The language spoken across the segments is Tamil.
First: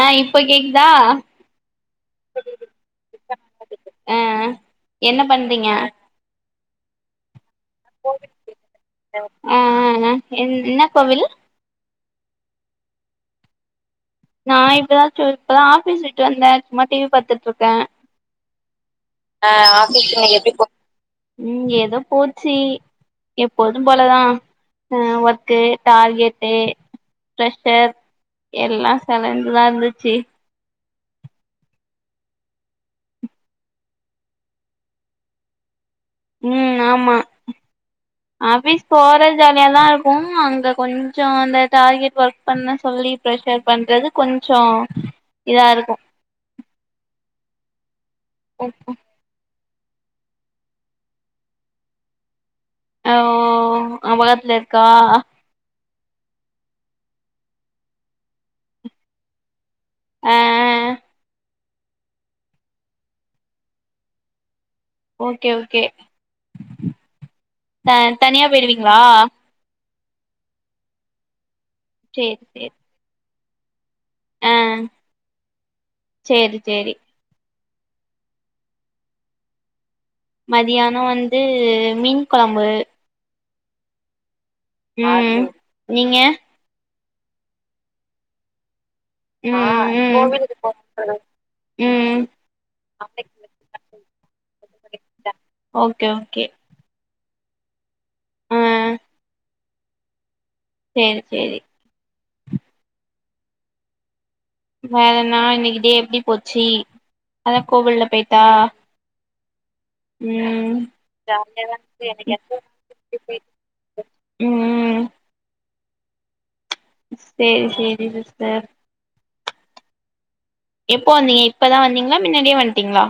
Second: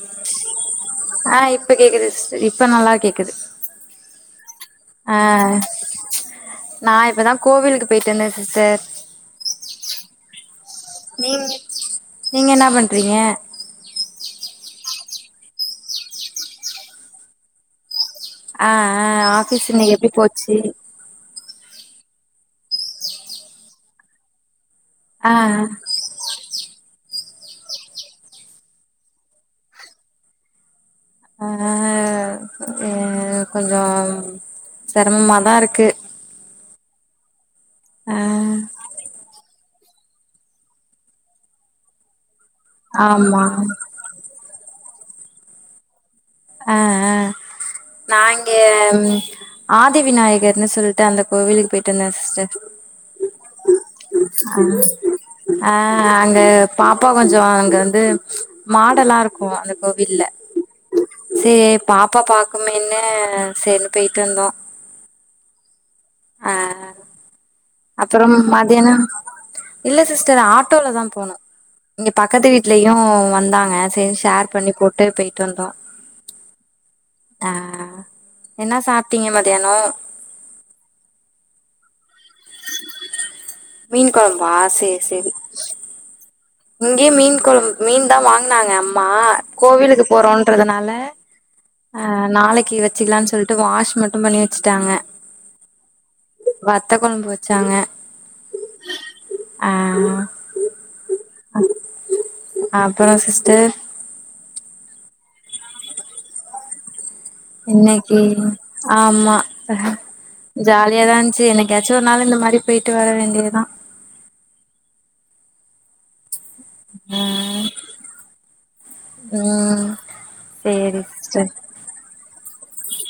ஆ இப்ப கேக்குதா அ இப்ப கேக்குது சிஸ்டர் இப்ப நல்லா கேக்குது ஆ ஆ என்ன பண்றீங்க நா இப்பதா கோவிலுக்கு போய்ட்டு வந்தே சிஸ்டர் ஆ என் என்ன கோவில் நீங்க நீங்க என்ன பண்றீங்க நா இப்பதா இப்பதா ஆஃபீஸ் விட்டு வந்தே சும்மா டி வி பாத்துட்ருக்கே அ அ ஆஃபீஸ் இன்னிக்கு எப்டி போச்சு ம் எதோ போச்சு எப்போதும்போலதா அ ஆ ஒர்க்கு டார்கெட்டு பேரஷ்ஷர் எல்லா தலந்துதா இருந்துச்சு ஆ எனக் கொஞ்சோம் சிரமமாதா இருக்கு ம் ஆமா ஆ ஆஃபீஸ் போற ஜாலியதா இருக்கு அங்க கொஞ்சோ அந்த டார்கெட் ஒர்க் பண்ண சொல்லி ஆமா ப்ரெஷர் பண்றது கொஞ்சோ இதா இருக்கு ஆ நா இங்க ஆதி விநாயகர்னு சொல்லிட்டு அந்த கோவிலுக்கு போயிட்டு வந்தே சிஸ்டர் அங்க பக்கத்துல இர்க்க அ அங்க பாப்பா கொஞ்ச அங்க வந்து மாடெல்லா இருக்கு அந்த கோவில்ல ஆ சே பாப்பா பக்குமேனு சேர்னு போயிட்டு வந்தோ ஓகே ஓகே ஆ த அப்புறம் தனியா மதியானோ போயிடுவீங்களா இல்ல சிஸ்டர் ஆட்டோலதா போணோ இங்க சேரி பக்கத்து சேரி வீட்லயு வந்தாங்க சேரி ஆ ஷேர் பண்ணி போட்டு போய்ட்டு வந்தோ சேரி சேரி ஆ என்ன சாப்ட்டீங்க மதியானோ மதியானோ வந்து மீன் குழம்பு மீன் குழம்பா சேரி சேரி ம் நீங்க இங்கியு மீன் குழம் மீன்தா வாங்கனாங்க அம் மா ம் கோவிலுக்கு ம் போறோன்றதுனால அ ம் நாளைக்கு வெச்சுக்கலான் சொல்ட் டு வாஷ் மட்டு பண்ணி வெச்சுட்டாங்க ஓகே ஓகே வத்த கொழம்பு வெச்சாங்க ஆ ஆ சேரி சேரி அப்பறோ சிஸ்டர் வேறென்னா இன்னைக்கி டே எப்டி போச்சு அதா கோவில்ல இன்னைக்கு போயிட்டா ஆமா ம் ஜாலியாதா இந்ச்சு என்னைக்காச்சு ஒரு நாளு இந்த மாரி போயிட்டு வர வேண்டியதா ம் ஆ சேரி சேரி சிஸ்டர் ம் சேரி எப்போ வந்தீங்க சிஸ்டர் இப்பதா வந்தீங்ளா மின்னாடியே வன்ட்டிங்ளா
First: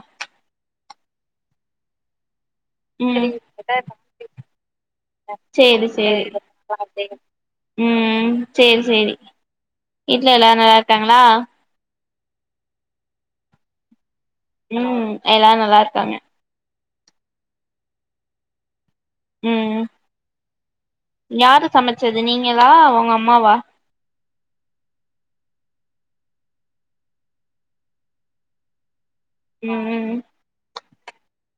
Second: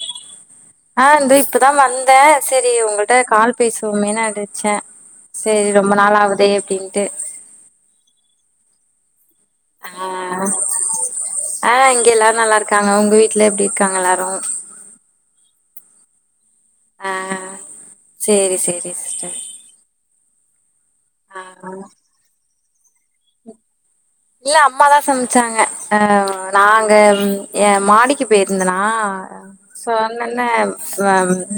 ஆ இந்த இப்பதா வந்தே செரி உங்கள்ட்ட ம் கால் பேசுவோமேனு அடிச்சே செரி சேரி ரொம்ப நாள் சேரி ஆவுதே அப்டின்ட்டு ம் சேரி சேரி வீட்ல ஆ எல்லாரு நல்லார்க்காங்ளா ஆ இங்க எல்லாரு நல்லார்க்காங்க உங்க வீட்ல எப்டி இருக்காங்க எல்லாரு ம் எல்லாரு நல்லார்க்காங்க ஆ சேரி சேரி சிஸ்டர் ம் ஆ யாரு சமச்சது நீங்களா உங்க அம்மாவா இல்ல அம்மாதா சமச்சாங்க அ நா அங்க ஏ மாடிக்கு பேயிருந்தனா ம் ம் சொன்னொன்னே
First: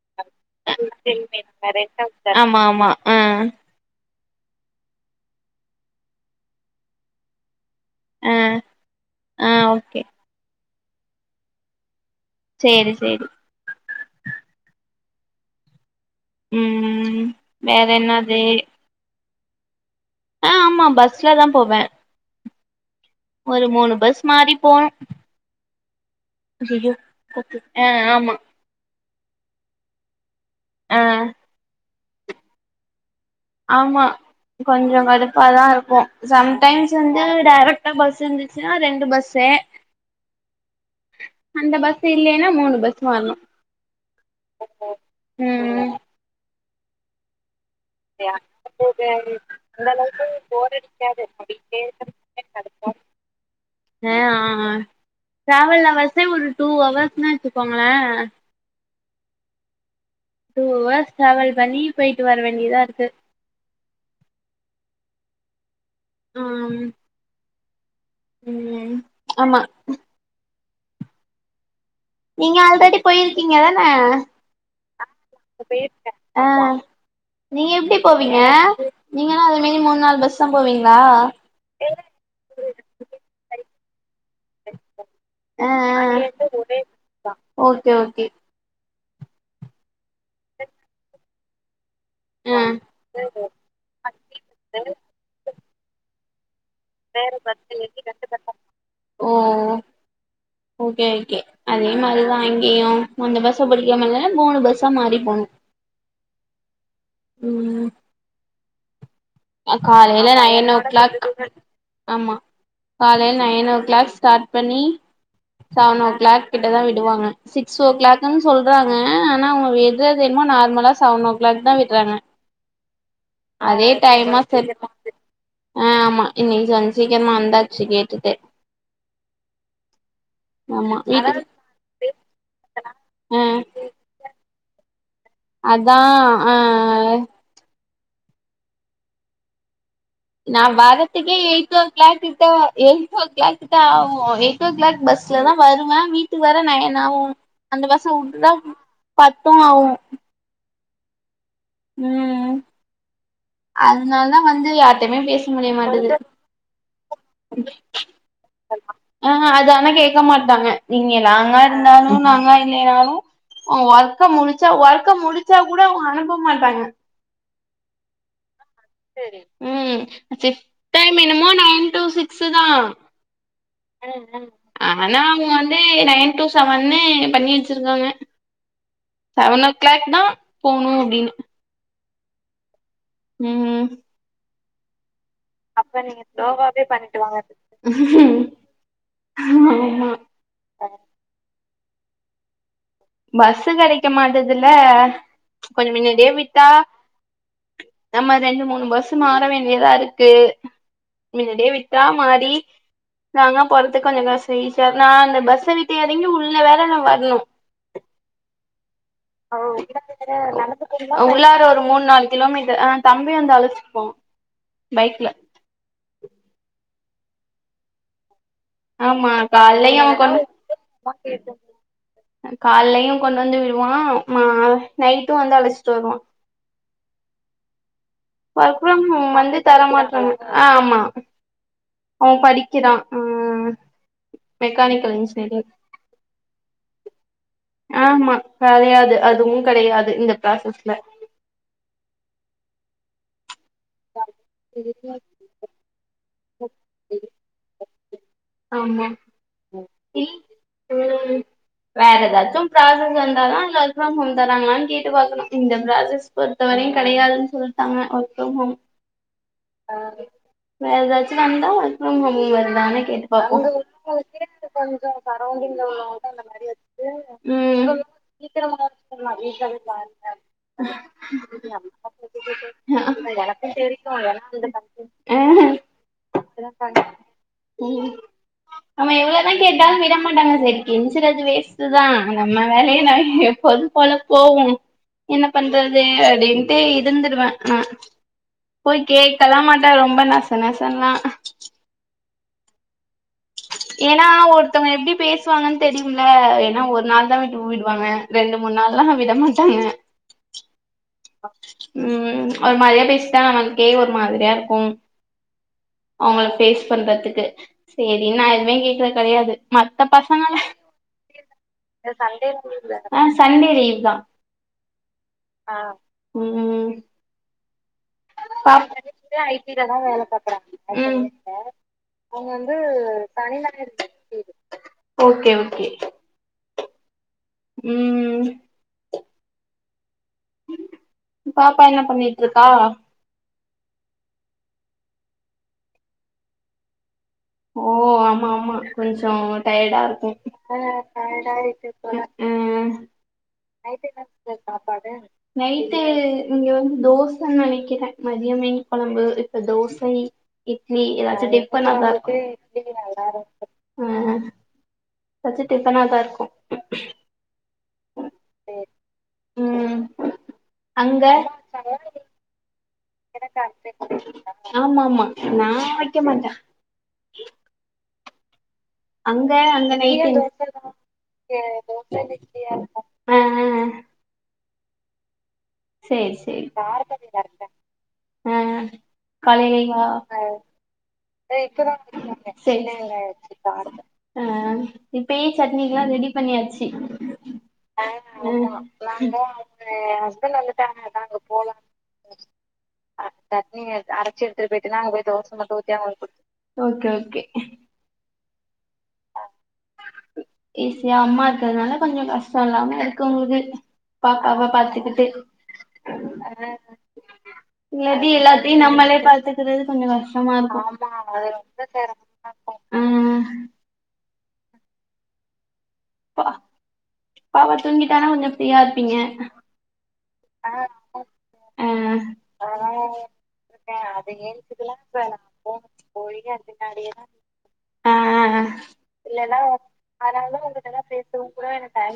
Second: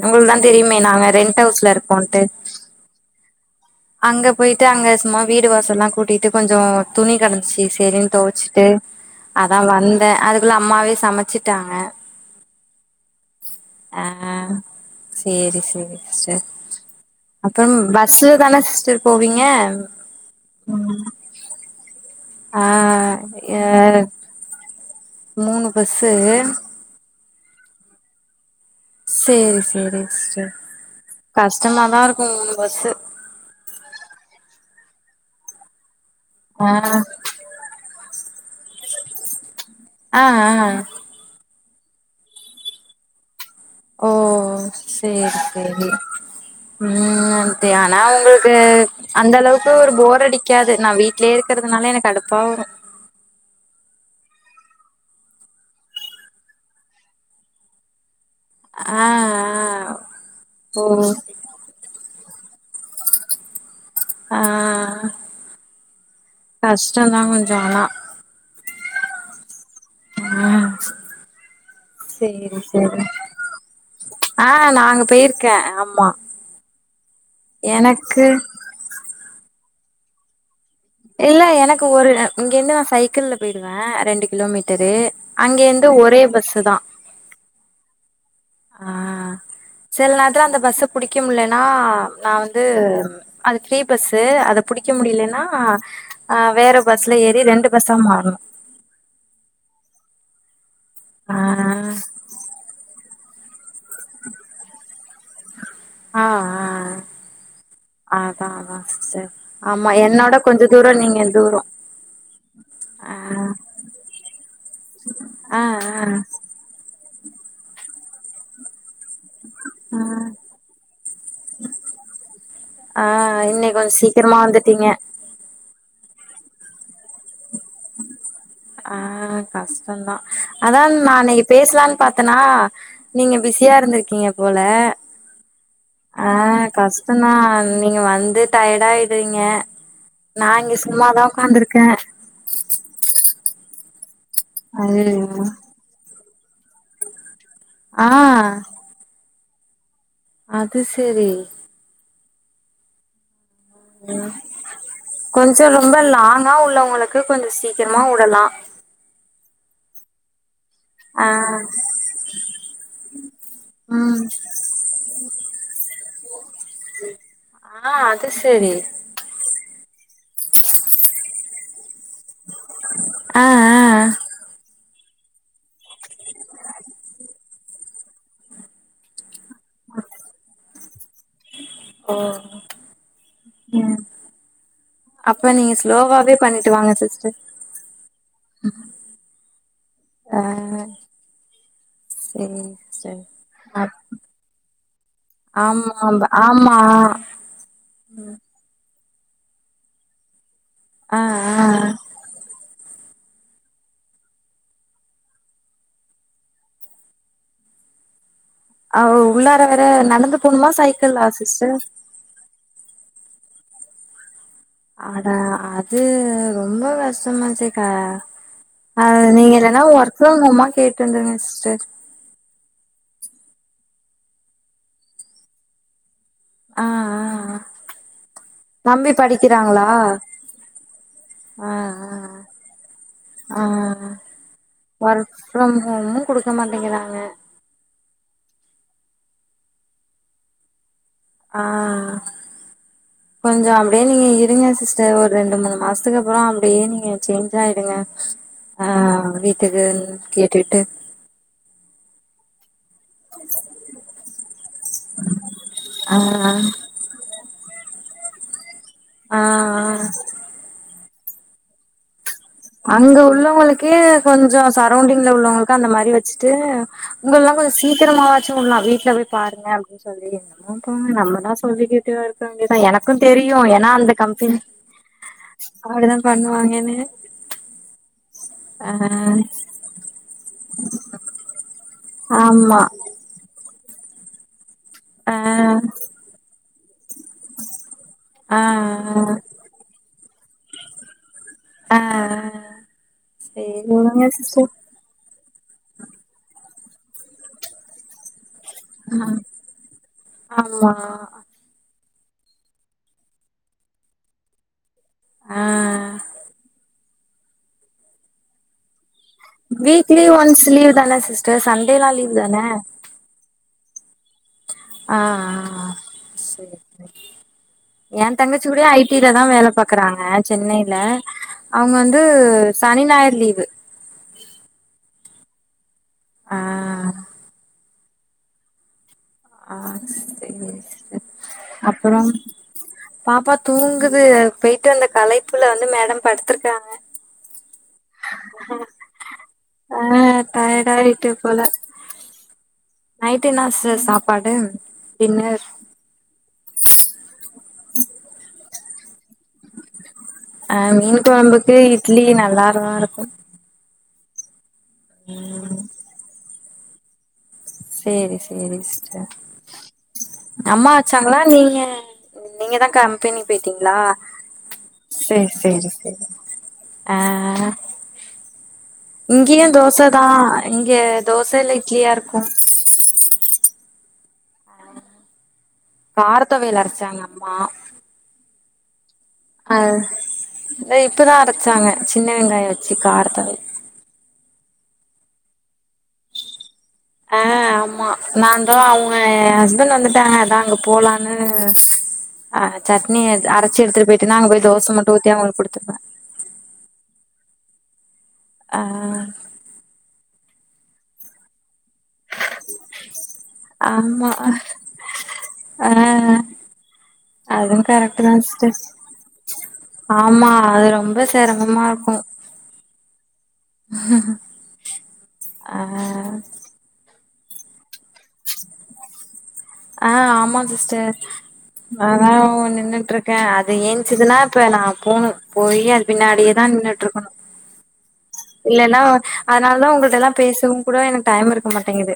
உங்களுக்தா தெரியுமே நாங்க ரெண்ட் ஹவுஸ்ல இருக்கோன்ட்டு ம் அங்க போயிட்டு அங்க சும்மா வீடு வாசல்லா கூட்டிட்டு கொஞ்சோ துணி கிடந்துச்சு சேரின் ஆ தோச்சுட்டு ஆ அதா ஓகே வந்தே அதுக்குள்ள அம்மாவே சமச்சிட்டாங்க சேரி சேரி ஆ சேரி சேரி ம் அப்புறம் வேற என்னது பஸ்லதானா சிஸ்டர் போவீங்க ஆ ஆமா பஸ்ல தா போவ ஆ ஒரு மூணு எ பஸ் மாறி போனோ மூணு பஸ்ஸு ஐய்யய்யோ ஓக்கே அ ஆமா சேரி சேரி சிஸ்டர் ஆ கஷ்டமாதா இருக்கூ மூணு பஸ்ஸு ஆமா கொஞ்சோ கடுப்பாதா இருக்கூ ஆ சம்டைம்ஸ் வந்து டேரக்ட் கா பஸ் இருந்துச்சுனா ரெண்டு பஸ்ஸு அ ஆ அந்த பஸ் இல்லேன்னா மூணு பஸ் மார்னு ஓ சேரி சேரி ம் ம் இது யான உங்களுக்கு ஓகே அந்த அளவுக்கு அந்த ஒரு அளவுக்கு போர் அடிக்காது நா வீட்லயே இருக்கிறதுனால எனக்கு கடுப்பா வரூ ஆ யே அ ஆ டிராவல் ஹவர்ஸே ஒரு டூ ஹவர்ஸ்ன்னு வச்சுக்கோங்களே ஆ டூ அவர்ஸ் ஓ டிரவல் பண்ணி போயிட்டு வர வேண்டியதா இருக்கு ஆ ம் கஷ்டந்தா கொஞ்ச அனா ம் ஆமா ம் நீங்க ஆல்ரெடி போயிருக்கீங்க தான ஆ நா அங்க பேயிர்க்கே ஆமா ஆ நீங்க எப்டி எனக்கு போவீங்க நீங்களு அதுமேனி மூண் நால் பஸ் த போவீங்ளா இல்ல எனக்கு ஒரு இங்கேந்து நா சைக்கிள்ல போயிருவே ரெண்டு கிலோமீட்டரு அங்கேந்து ஒரே பஸ்சு தா த ஓகே ஓகே ஆ சில நேரத்துல அந்த பஸ் புடிக்க முடியலன்னா நான் ஆ வந்து அது ஃப்ரீ பஸ்ஸு அத புடிக்க முடியலன்னா ஆ வேற பஸ்ல ஏறி ரெண்டு பஸ்ஸா மாறணூ ஓ ஓகே ஆ ஓகே அதே மாதிரி தா இங்கையூ மூணூ பஸ்ஸெ படிக்கோம்ல மூணு பஸ்ஸா மாறி போணோ அ ம் ஆ அதா அதா சேரி ஆமா காலையில என்னோட கொஞ்சொ நைன் ஓ தூரோ நீங்க தூரோ ஆ காலையில் நைன் ஓ கிளாக் ஸ்டார்ட் பண்ணி ஆ ஆ செவனோ ஓ கிளாக் கிட்ட தா விடுவாங்க சிக்ஸ் ஓ கிளாக் டன் சொல்றாங்க ஆனா அவங்க விட்றது என்னுமோ ஆ நார்மலா செவனோ ஓ கிளாக் தா விட்றாங்க ஆ இன்னிக் கொஞ்செ ஏமா செல்லுமா அ ஆமா இன்னிக் கெஞ் சீக்கிரமா வந்தாச்சு கேட்டுட்டு ஆ கஷ்டன் தா அதா ஆமா வீட்டுக்கு அன்னிக்கி பேசலான்னு பாத்தேன்னா நீங்க ஆ பிஸியா இருந்திருக்கீங்க போல அதா ஆ கஷ்ட்தா நீங்க வந்து டயர்ட்டா ஆயிட்றீங்க நா வரத்துக்கே எயிட்டோ ஓ க்ளாக் கிட்ட எயிட் ஓ கிளாக் கிட்ட ஆகோ எயிட் ஓ கிளாக் அய்யய்யோ பஸ்ல தா வருவே வீட்டுக்கு வர நயன் ஆவூ அந்த ஆ பஸ்ஸா வுட்டுட்டா பத்தூ ஆவூ அது செரி ம் அத்னால தா வந்து யாருட்டயுமே பேச கொஞ்சோ முடிய ரொம்ப மாட்டேங்குது லாங்கா உள்ளவங்களுக்கு கொஞ்சோ சீக்கிரமா உடலா ஹெ ஹேங் அது ஆனா கேக்க மாட்டாங்க நீங்க நீ ஆ லாங்கா இருந்தாலூ லாங்கா இல்லைனாலூ ம் ஒர்க்க முடிச்சா ஒர்க்க முடிச்சா கூட அவங்க அனுப்ப மாட்டாங்க ஆ அது செரி ம் செட்டா மினிமம் நைன் டூ சிக்ஸு தான் ஆ ஆ ஆன அவுங்க வந்து நைன் டூ சவன்னு பண்ணி வச்சிருக்காங்க செவன் ஓ கிளாக் தா போவுணு அப்டின்னு ஓ ம் அப்ப நீங்க அப்ப நீங்க ஸ்லோவாவே பண்ணிட்டு வாங்க அ சேரி பஸ் அப் கெடைக்க மாட்டதுல்ல கொஞ்ச ஆமா மின்னடியே விட்டா ஆமா நம்ம ரெண்டு மூணு பஸ்ஸூ மாற வேண்டியதாருக்கு ஆ ஆ மின்னடியே விட் யா மாறி நாங்க போறதுக்கு கொஞ்ச காசு ஈஸியா நா அந்த பஸ்ஸ விட்டு ஏறங்கி உள்ள வேற நா வர்ணு ஆவ் உள்ளார வேற நடந்து போவ்ணுமா சைக்கிளா உள்ளார சிஸ்டர் ஒரு மூணு நாலு கிலோமீட்டர் ஆ தம்பி வந்து அழைச்சிக்போவ் அடா அது ரொம்ப கஷ்டமாச்சக்கா அ ஆமா நீங்க இல்லன்னா கால்லயு அவ ஒர்க் கொண்டு ஃப்ரம் ஹோம்மா கேட்டுருங்க சிஸ்டர் கால்லையூ கொண்டு வந்து விடுவான் மா நைட்டூ வந்து அழைச்சிட்டு வருவா அ ஆ ஒர்க் ஃப்ரம் தம்பி ஹோம் வந்து தர படிக்கிறாங்களா மாட்டங்க ஆம்மா ஆ ஆ அவ படிக்கிறா அ ஆ மெக்கானிக்கல் இன்ஜினியரிங் ஒன்னும் குடுக்க மாட்டங்கிறாங்க ஆம்மா கடையாது அதுவு கடையாது இந்த ப்ராசஸ்ல ஆ கொஞ்சொ அப்டே நீங்க இருங்க சிஸ்டர் ஒரு ரெண்டு மூணு மாஸ் அத்துக்கப்பற அப்டே நீங்க சேஞ்ச் ஆயுடுங்க அ ஆமா வீட்டுக்குன் கேட்டுட்டு ம் வேற எதாச்சும் ஃப்ராஸஸ் வந்தாதா பெர்க் ஃப்ரம் ஹோம் தராங்களான் கேட்டு பாக்கணு இந்த ஆ ப்ராஸஸ் பொறுத்தவரையு கெடையாதுன் சொல்ட்டாங்க ஒர்க் ஃப்ரம் ஹோம் ஆ ஆ வேற ஏதாச் வந்தா ஒர்க் ஃப்ரம் ஹோம்ல அங்க உள்ளவங்களுக்கே கொஞ்சொ சரௌண்டிங்ல உள்ளவங்களுக்கு அந்த மாரி வச்ட்டு உங்கல்லா கொஞ்ச ம் ம் சீக்கிரமாவச்சு வுல்லா வீட்டல பாருங்க அப்படின்னு சொல்லி என்னமோ போங்க நம்மதா சொல்லிகிட் டு வா இருக்க வேண்டிதா எனக்கூ தெரியு ஏன்னா அந்த கம்பெனி அப்டிதா என்னா பண்ணுவாங்கன்னு பன்ற ஆ நம்ம எவ்ளதா கேட்டாலு விட மாட்டாங்க செரி கெஞ்சுரது வேஸ்ட்டுதா நம்ம ஆமா வேலைய நா எப்போதுப்போல போவு ஆ என்ன பண்றது அட்டின்ட்டு இருந்துருவ நா ஆ போய் கேக்கல மாட்ட ரொம்ப நசநசன்லா ஆ ஏனா சேரிங்க சிஸ்டர் ஒர்த்தங்க எப்டி பேஸ் சுவாங்கன் தெரியுமுல்ல என்னா ஒரு நாள் தா வீட்டு விடுவாங்க ரெண்டு மூணு நாள்ளா விடமாட்டாங்க ஆம்மா ம் ஒரு மாதிரியா பேசிட்டா நமக்கே ஒரு மாதிரியார்க்கூ ஆ அவுங்கள பேஸ் பண்றத்துக்கு சேரின் நா எதுமே கேக்குற கடையாது வீக்லி ஒன்ஸ் லீவ் தானே சிஸ்டர் சண்டேல்லா லீவ் தானே ஆ சண்டே லீவ்தா ஆ ஆ ம் சேரி ஏ தங்கச்சி எ கூட ஐ டி ல கூட தா ஐ டி லதா பாக்குறாங்க வேல பாக்குறாங்க சென்னைல பிரச்சன இல்ல அவங்க வந்து அவங்க வந்து சனி ஞாயிறு லீவு ஓக்கே ஓக்கே அ ம் அ சேரி சேர் பாப்பா என்ன அப்பறம் பண்ணிட்டு இருக்கா பாப்பா தூங்குது பெயிட்டு வந்த களைப்புல வந்து மேடம் படுத்துர்க்காங்க ஓ ஆமா ஆமா கொஞ்சோ டயர்டா ஆ இருக்கு டயர்ட் ஆயிட்டு போல ம் ம் நைட் என்னா சிஸ்டர் சாப்பாடு டின்னர் நைட் அது இங்க வந் தோச நெனைக்கிற மதியோ மீன் கொழம்பு இப்ப தோஸ் இட்டுலி ஆ இட்லி மீன் எதாச்சு கொழம்புக்கு டிஃபன்னாதா இட்லி நல்லாதா இருக்கு எதாச்சு டிஃபன்னாதா இருக்கு சேரி சேரி சிஸ்டர் ம் அம்மா அங்க வச்சாங்களா நீங்க நீங்கதா கம்பெனி பேய்ட்டீங்ளா ஆமா ஆமா சேர் நா சேரி வைக்க சேரி மாட்டே ஆ அங்க இங்கியு அங்க தோசதா நைட்டு இங்க தோச இல்ல இட்லியா இருக்கு ஆ ஆ சேரி கார சேரி தொவையல் அரச்சாங்க அம்மா ஆ ஆ காலலேவா இத இப்பதா அரச்சாங்க சின்ன வெங்காயோ வெச்சு காரத்தொவைல் காரத்த அ இப்பயே சட்னிக்கெலா ரெடி பண்ணியாச்சு ஆ ஆம்மா ஆ நாந்தா அவுங்க ஹஸ்பண்ட் வந்துட்டாங்க அதா அங்க போலான்னு அ சட்னிய அது அரச்சு எடுத்துட்டு போய்ட்டுனா அங்க போய் தோச மட்டு ஊத்தி அவுங்குளுக் குடுத்துர்வ அது ஓகே ஓகே ஆ ஈசியா அம்மா இருக்கிறதுனால கொஞ்சோ கஷ்டோ இல்லாம இருக்கு உங்ளுக்கு ஆமா பாப்பாவ பாத்துகிட்டு ஆ அதுனால அதுவு கரெக்ட் மேபி தா சிஸ்டர் எல்லாத்தையு நம்மளே பாத்துக்கிறது கொஞ்சோ ஆமா கஷ்டமா இருக்கு அது ரொம்ப சிரமமா ஆ ஆஹ பா பாப்பா தூங்கிட்டானா கொஞ்சோ ஃப்ரீயா இருப்பீங்க ஆ ஆமா சிஸ்டர் ஆ அதா உ நின்னுட்ருக்க அது ஏஞ்சிதுனா இப்ப நா போணு போயி அது பின்னாடியேதா நின்னுட்டிருக்கணு ஆ இல்லனா அதுனாலதா உங்கட்டலா பேசவுங்கூட எனக்கு டைம் இருக்க மாட்டேங்குது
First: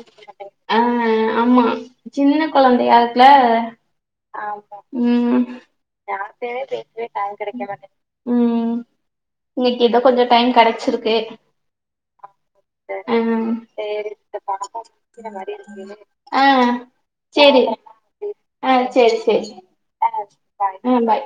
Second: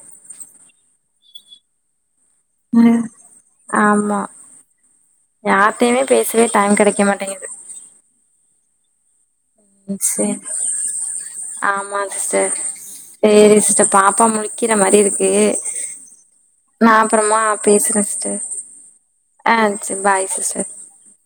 ஆ ஆமா சின்ன கொழந்தையா ம் இல்ல ஆமா ம் யார்ட்டையுமே பேசவே டைம் கெடைக்க மாட்டேங்குது ம் இன்னைக்கு எதோ கொஞ்சோ டைம் கெடச்சிருக்கு ஆமாங் சிஸ்டர் ஆ சேரி சிஸ்டர் பாப்பா முழிக்கிற மாரி இருக்கு ஆ நா அப்புறமா சேரி பேசுற சிஸ்டர் ஆ ஆ சேர் பாய் சிஸ்டர் ம் பாய்